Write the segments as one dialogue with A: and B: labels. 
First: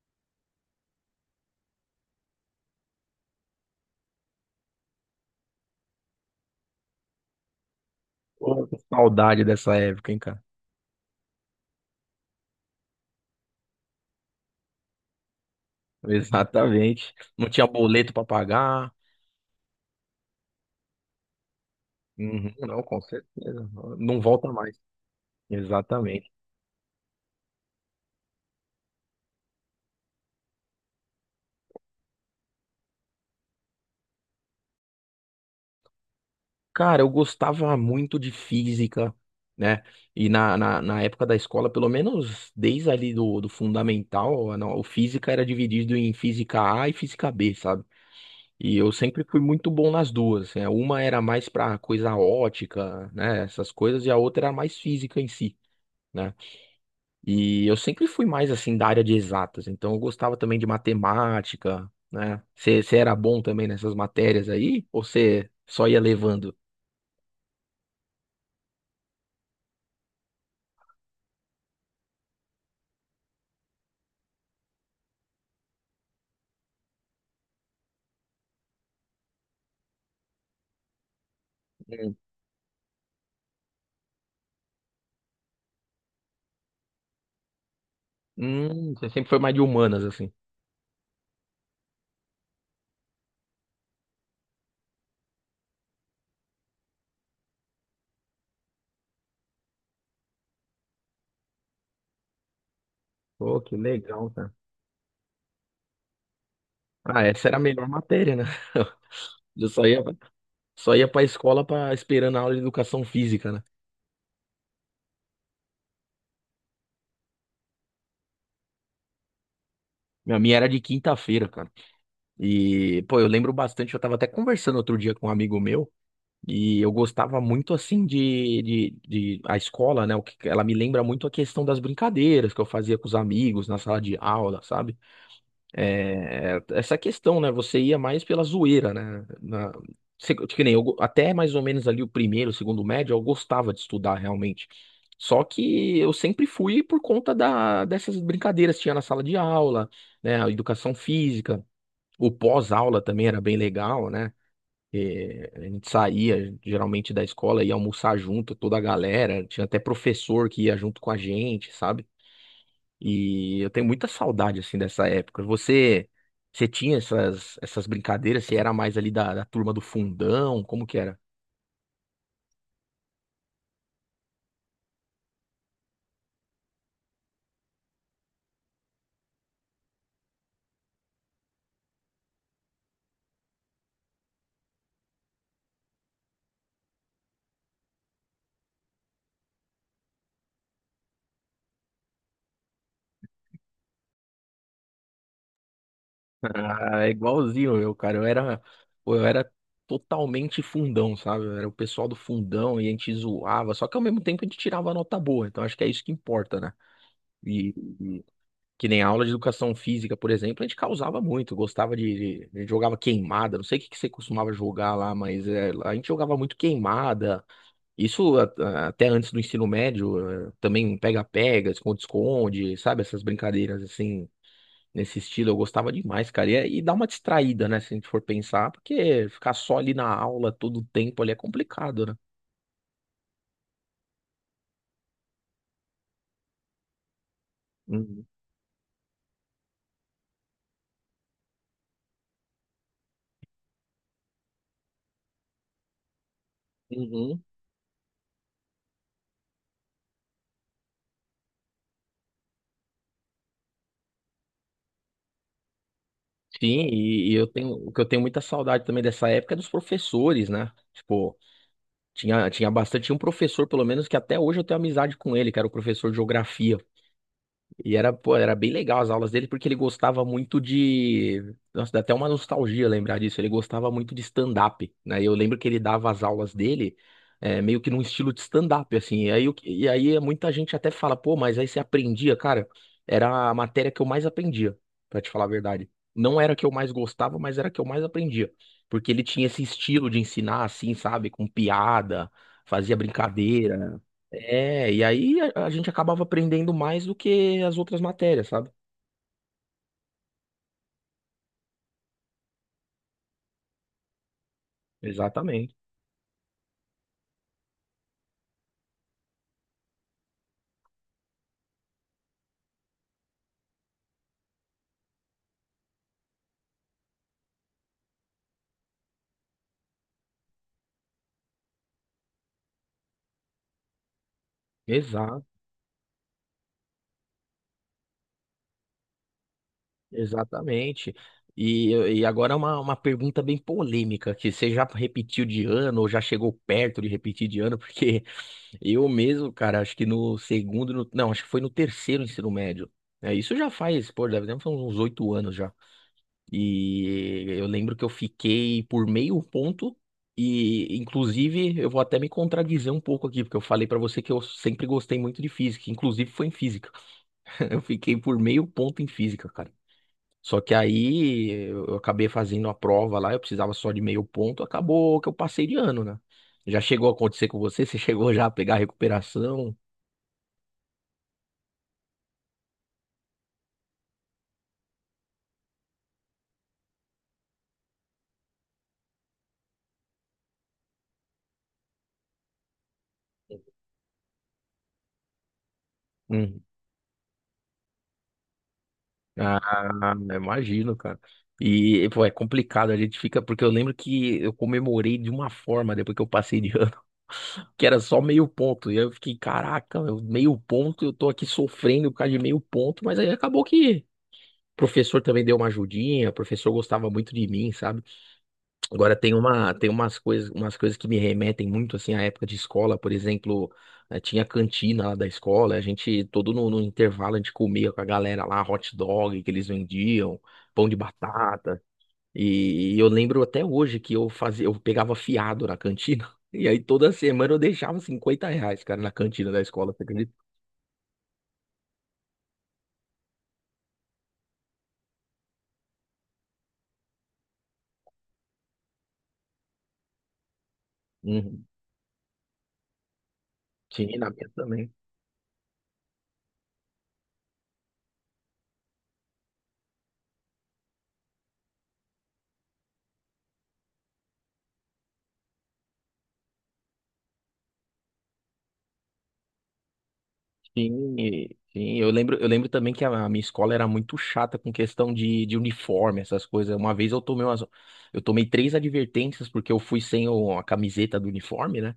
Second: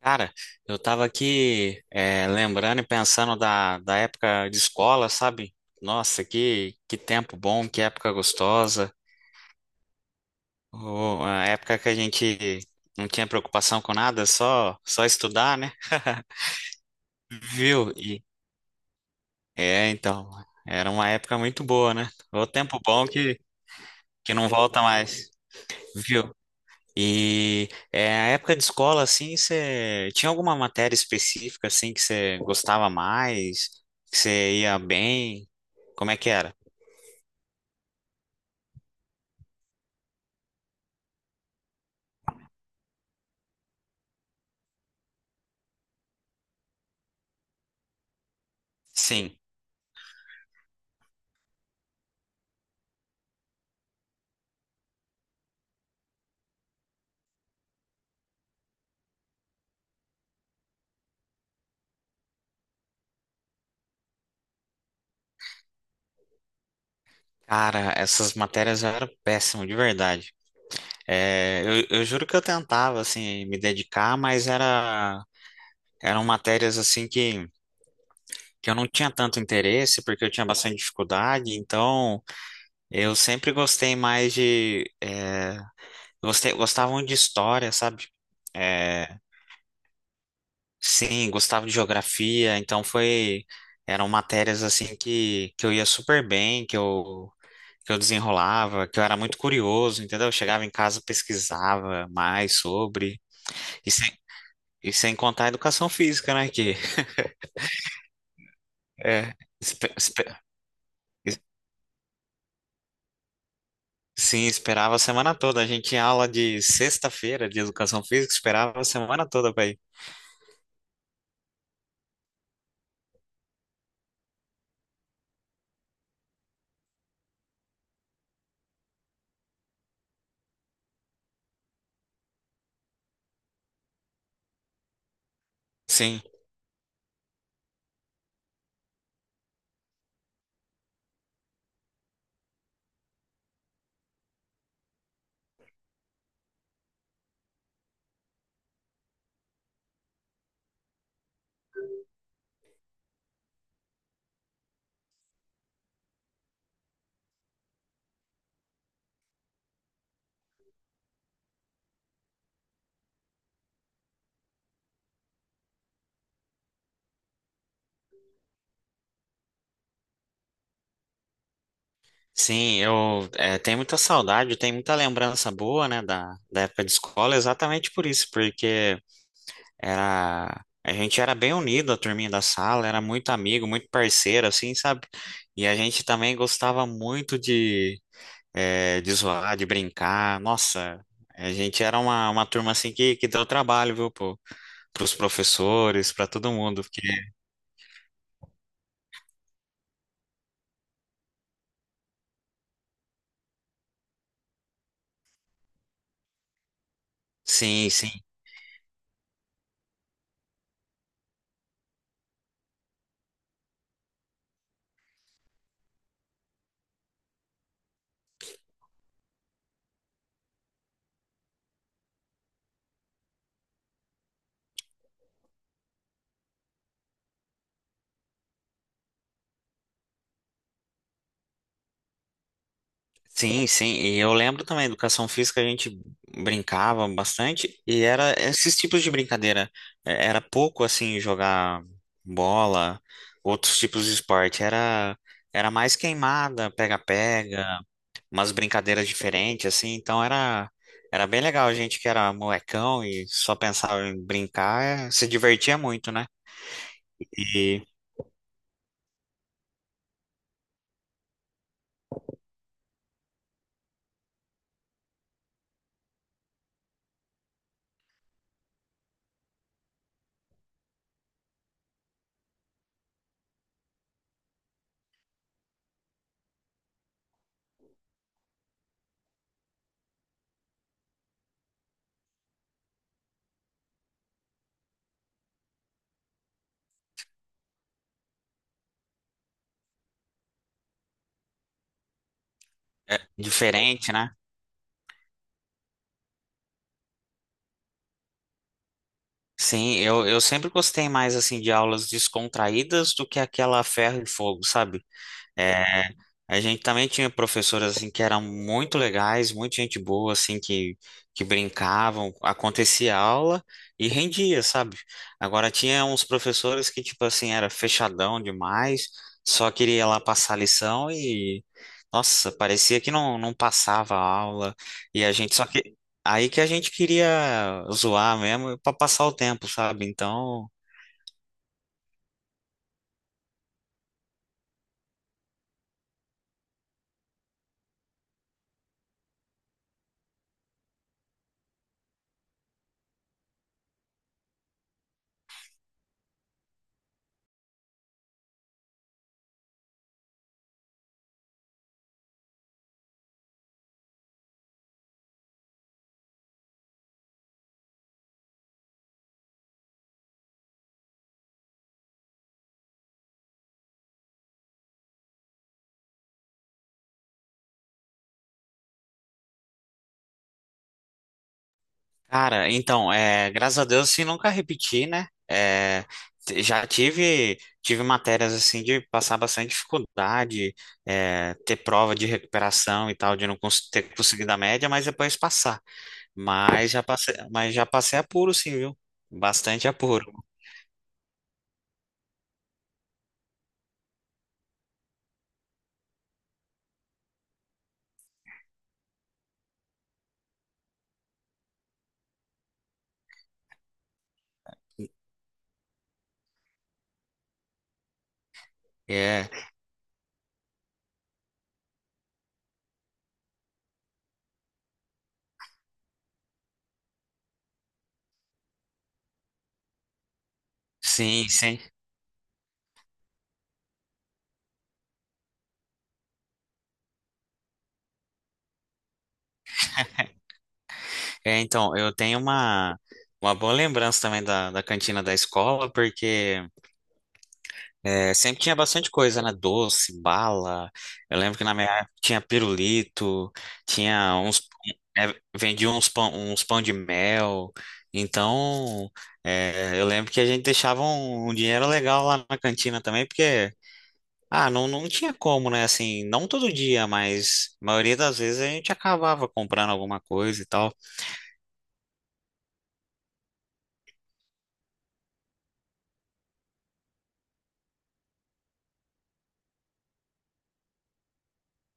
A: Cara, eu tava aqui lembrando e pensando da época de escola, sabe? Nossa, que tempo bom, que época
B: Pô, que
A: gostosa.
B: saudade dessa época, hein, cara?
A: Oh, a época que a gente não tinha preocupação com nada, só estudar, né?
B: Exatamente. Não tinha
A: Viu?
B: boleto
A: E,
B: pra pagar.
A: é, então, era uma época muito boa, né? O
B: Uhum,
A: tempo
B: não, com
A: bom
B: certeza. Não
A: que não
B: volta mais.
A: volta mais.
B: Exatamente.
A: A época de escola, assim, você tinha alguma matéria específica, assim, que você gostava mais, que você ia bem? Como é que era?
B: Cara, eu gostava muito de física, né? E na época da escola, pelo menos desde ali do fundamental, a- não, o física era dividido em física A e física B, sabe? E eu sempre
A: Sim,
B: fui muito bom nas duas. Assim, né? Uma era mais pra coisa ótica, né? Essas coisas, e a outra era mais física em si. Né? E eu sempre fui mais assim da área de exatas, então eu gostava também de matemática, né? Você era bom também nessas matérias aí? Ou você só ia levando?
A: cara, essas matérias eu era péssimo, de verdade. É, eu juro que eu tentava, assim, me dedicar, eram matérias, assim, que eu não tinha tanto interesse, porque eu tinha bastante dificuldade,
B: Hum.
A: então eu sempre gostei mais de... É, gostavam de história, sabe?
B: Você
A: Eh,
B: sempre foi mais de humanas, assim.
A: Sim, gostava de geografia, então eram matérias assim que eu ia super bem, que eu desenrolava, que eu era muito curioso, entendeu? Eu chegava em casa, pesquisava mais sobre,
B: Pô, que
A: e sem,
B: legal, cara.
A: e sem contar a educação física, né? Que
B: Ah, essa era a melhor matéria, né?
A: é,
B: Eu só
A: espe-
B: ia,
A: espe-
B: só ia pra
A: es-
B: escola pra, esperando a aula de educação física, né?
A: sim, esperava a semana toda. A gente tinha aula de sexta-feira de educação física, esperava a semana toda para ir.
B: A minha era de quinta-feira, cara. E, pô, eu lembro bastante, eu tava até conversando outro dia com um amigo meu. E eu gostava muito assim de a escola, né? O que ela me lembra muito a questão das brincadeiras que eu fazia com os amigos na sala de aula, sabe?
A: Sim.
B: É, essa questão, né? Você ia mais pela zoeira, né? Na, que nem eu, até mais ou menos ali o primeiro, o segundo médio, eu gostava de estudar realmente. Só que eu sempre fui por conta dessas brincadeiras que tinha na sala de aula, né? A educação física, o pós-aula também era bem legal, né? É, a gente saía geralmente da escola, ia almoçar junto, toda a galera. Tinha até professor que ia junto com a gente, sabe? E eu tenho muita saudade, assim, dessa época. Você tinha essas brincadeiras? Você era mais ali da turma do fundão? Como que era?
A: Sim, eu tenho muita saudade, tenho muita lembrança boa, né, da época de escola, exatamente por isso, porque era, a gente era bem unido, a turminha da sala, era muito amigo, muito parceiro, assim, sabe? E a gente também gostava muito de, de zoar, de brincar, nossa, a gente era uma turma, assim, que deu trabalho, viu, pros professores, pra todo mundo, porque,
B: Ah, é igualzinho eu, cara. Eu era totalmente fundão, sabe? Eu era o pessoal do fundão e a gente zoava. Só que ao mesmo tempo a gente tirava nota boa. Então acho que é isso que importa, né? E,
A: sim, sim,
B: que nem a aula de educação física, por exemplo, a gente causava muito, gostava a gente jogava queimada, não sei o que que você costumava jogar lá, mas é, a gente jogava muito queimada. Até antes do ensino médio, é, também pega-pega, esconde-esconde, sabe? Essas brincadeiras assim, nesse estilo, eu gostava demais, cara. E, e dá uma distraída, né, se a gente for pensar, porque ficar só ali na aula todo o tempo ali é complicado, né?
A: Sim, sim, e eu lembro também, educação física a gente brincava bastante e
B: Uhum.
A: era esses tipos de brincadeira. É, era pouco assim jogar bola, outros tipos de esporte, era mais queimada,
B: Uhum.
A: pega-pega, umas brincadeiras diferentes assim, então era bem legal, a gente que era molecão e só pensava em brincar, se divertia muito, né?
B: Sim, e eu tenho,
A: E
B: o que eu tenho muita saudade também dessa época é dos professores, né? Tipo, tinha bastante, tinha um professor, pelo menos, que até hoje eu tenho amizade com ele, que era o professor de geografia. E era, pô, era bem legal as aulas dele, porque ele gostava muito de. Nossa, dá até uma nostalgia lembrar disso. Ele gostava muito de stand-up, né? E eu lembro que ele dava as aulas dele meio que num estilo de stand-up, assim. E aí, e aí muita gente até fala, pô, mas aí você aprendia, cara. Era a matéria que eu mais aprendia, pra te falar a verdade. Não era a que eu mais gostava, mas era a que eu mais aprendia. Porque ele tinha esse estilo de ensinar, assim, sabe? Com piada, fazia
A: é
B: brincadeira.
A: diferente, né?
B: É, e aí a gente acabava aprendendo mais do que as outras matérias, sabe?
A: Sim, eu sempre gostei mais assim de aulas descontraídas do que aquela ferro e fogo, sabe?
B: Exatamente.
A: É, a gente também tinha professoras assim que eram muito legais, muita gente boa assim que brincavam, acontecia aula e rendia, sabe? Agora tinha uns professores que tipo assim era fechadão demais, só queria lá passar lição e nossa, parecia que não passava a aula e a
B: Exato,
A: gente só que aí que a gente queria zoar mesmo para passar o tempo, sabe? Então
B: exatamente. E agora é uma pergunta bem polêmica, que você já repetiu de ano ou já chegou perto de repetir de ano, porque eu mesmo, cara, acho que no segundo, não, acho que foi no terceiro ensino médio. É, isso já faz, pô, deve ter uns 8 anos já. E eu lembro que eu fiquei por meio ponto. E, inclusive, eu vou até me contradizer um pouco aqui, porque eu falei pra você que eu sempre gostei muito de física. Inclusive, foi em física. Eu fiquei por meio ponto em física, cara. Só que aí eu acabei fazendo a prova lá, eu precisava só de meio ponto. Acabou que eu passei de ano, né? Já chegou a acontecer com você? Você chegou já a pegar a recuperação?
A: cara, então, é, graças a Deus, assim, nunca repeti, né? É, já tive, tive matérias, assim, de passar bastante dificuldade, é, ter prova de recuperação e tal, de não cons- ter conseguido a média, mas depois passar.
B: Hum.
A: Mas já passei apuro, sim, viu?
B: Ah,
A: Bastante apuro.
B: eu imagino, cara. E, pô, é complicado, a gente fica, porque eu lembro que eu comemorei de uma forma depois que eu passei de ano, que era só meio ponto. E aí eu fiquei, caraca, meu, meio ponto, eu tô aqui sofrendo por causa de meio ponto, mas aí acabou que o professor também deu uma ajudinha, o professor gostava muito de mim, sabe? Agora tem
A: É,
B: uma, tem umas coisas que me remetem muito assim à época de escola, por exemplo, tinha a cantina lá da escola, a gente todo no intervalo a gente comia com a galera lá hot dog que eles vendiam, pão de
A: sim, sim.
B: batata. E eu lembro até hoje que eu fazia, eu pegava fiado na cantina. E aí toda semana eu deixava R$ 50, cara, na cantina da escola, você acredita?
A: É, então, eu tenho uma boa lembrança também da cantina da escola, porque é, sempre tinha bastante coisa, né? Doce, bala. Eu lembro
B: Uhum.
A: que na minha época tinha pirulito,
B: Tinha na
A: tinha
B: minha
A: uns.
B: também.
A: É, vendia uns pão de mel. Então, é, eu lembro que a gente deixava um dinheiro legal lá na cantina também, porque. Ah, não, não tinha como, né? Assim, não todo dia, mas a maioria das vezes a gente acabava comprando alguma coisa e tal.
B: Sim, sim, eu lembro também que a minha escola era muito chata com questão de uniforme, essas coisas. Uma vez eu tomei umas, eu tomei 3 advertências porque eu fui sem a camiseta do uniforme, né?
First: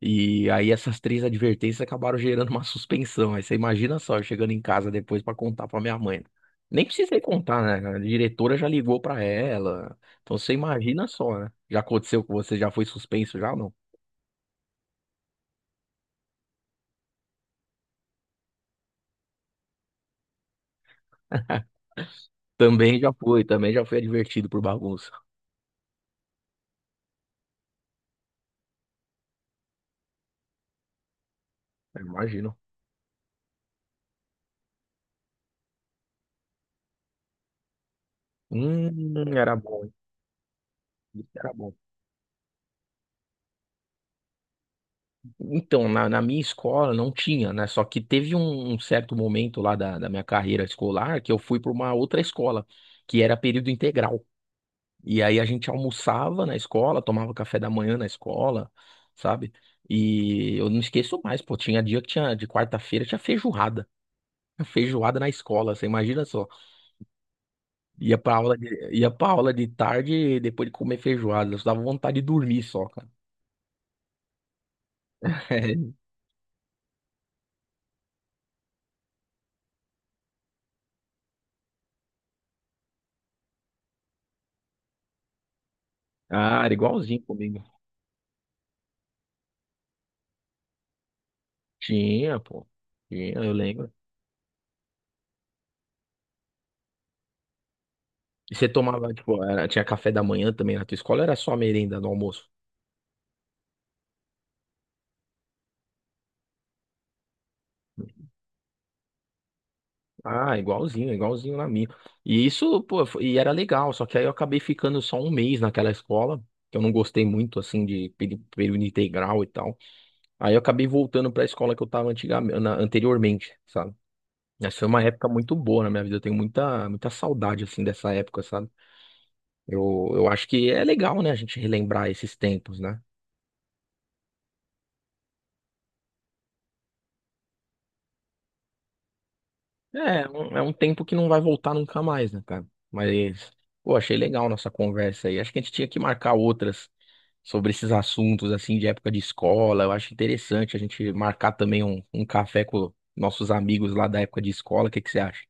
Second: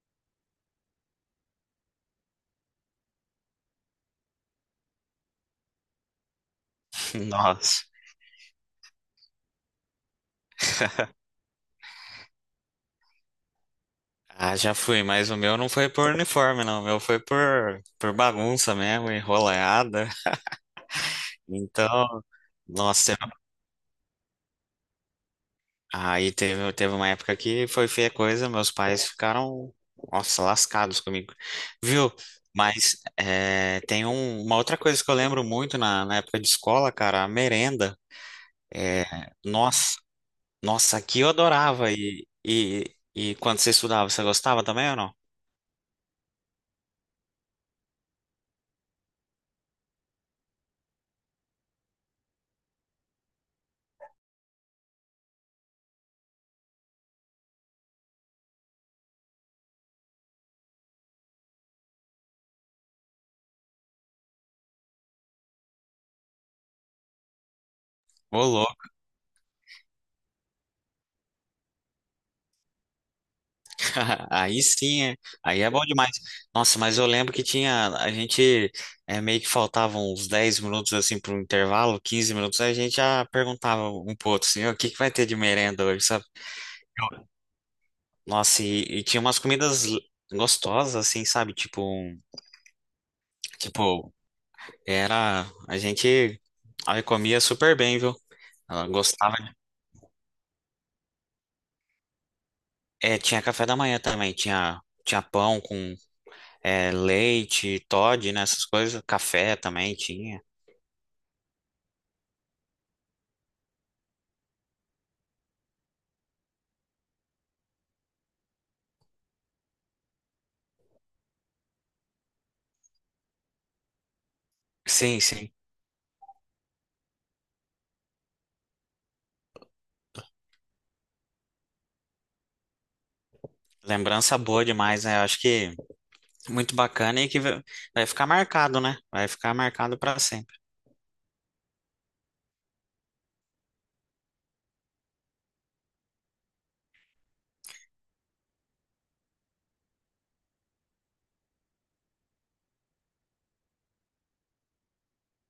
B: E aí essas 3 advertências acabaram gerando uma suspensão. Aí você imagina só, eu chegando em casa depois pra contar pra minha mãe. Nem precisei contar,
A: Nossa.
B: né? A diretora já ligou pra ela. Então você imagina só, né? Já aconteceu com você, já foi suspenso já ou não?
A: Ah, já fui, mas o meu não foi por uniforme, não. O meu foi por bagunça mesmo, enrolada. Então, nossa,
B: Também já foi advertido por bagunça.
A: teve uma época que foi feia coisa, meus pais ficaram, nossa, lascados comigo,
B: Eu
A: viu?
B: imagino.
A: Mas é, uma outra coisa que eu lembro muito na época de escola, cara, a merenda. É,
B: Hum, era bom. Hein?
A: nossa, nossa, aqui
B: Isso
A: eu
B: era bom.
A: adorava. E quando você estudava, você gostava também ou não?
B: Então, na minha escola não tinha, né? Só que teve um certo momento lá da minha carreira escolar que eu fui para uma outra escola, que era período integral. E aí a gente almoçava na escola, tomava café da manhã na escola, sabe? E eu não esqueço mais, pô, tinha dia que tinha, de quarta-feira, tinha feijoada. Feijoada na escola, você imagina só. Ia pra aula
A: Ô,
B: de, ia pra aula de tarde, depois de comer feijoada, eu dava vontade de dormir só, cara.
A: aí sim, é. Aí é bom demais. Nossa, mas eu lembro que tinha, a gente é, meio que faltavam uns 10 minutos assim para um intervalo, 15 minutos, aí a gente já perguntava um pro outro assim: "Ô, o que que vai ter de merenda hoje, sabe?
B: Ah, era igualzinho comigo.
A: Nossa, e tinha umas comidas gostosas assim, sabe?
B: Tinha, pô. Tinha, eu lembro.
A: Tipo, era, a gente aí comia super bem, viu?
B: E você
A: Ela
B: tomava,
A: gostava.
B: tipo,
A: De-
B: tinha café da manhã também na tua escola, ou era só a merenda no almoço?
A: É, tinha café da manhã também, tinha pão com é, leite, Toddy, né, essas coisas, café também tinha.
B: Ah, igualzinho, igualzinho na minha. E isso, pô, e era legal, só que aí eu acabei ficando só um mês naquela escola, que eu não gostei muito, assim, de período integral e tal. Aí eu acabei voltando pra escola que eu tava antigamente, anteriormente, sabe? Essa foi uma
A: Sim,
B: época
A: sim.
B: muito boa na minha vida, eu tenho muita, muita saudade, assim, dessa época, sabe? Eu acho que é legal, né, a gente relembrar esses tempos, né?
A: Lembrança boa demais, né? Eu acho que muito bacana e que vai ficar marcado, né? Vai ficar marcado para
B: É,
A: sempre.
B: é um tempo que não vai voltar nunca mais, né, cara? Mas, pô, achei legal nossa conversa aí. Acho que a gente tinha que marcar outras sobre esses assuntos, assim, de época de escola. Eu acho interessante a gente marcar também um café com nossos amigos lá da época de escola. O que que você acha?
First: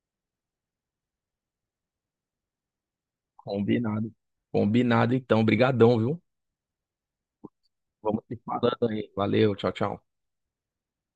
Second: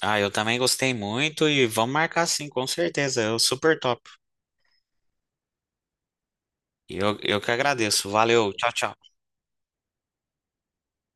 A: Ah, eu também gostei muito e vamos marcar sim, com certeza. Eu super top.
B: Combinado. Combinado, então. Brigadão, viu?
A: Eu que agradeço.
B: Vamos se
A: Valeu, tchau,
B: falando
A: tchau.
B: aí. Valeu, tchau, tchau.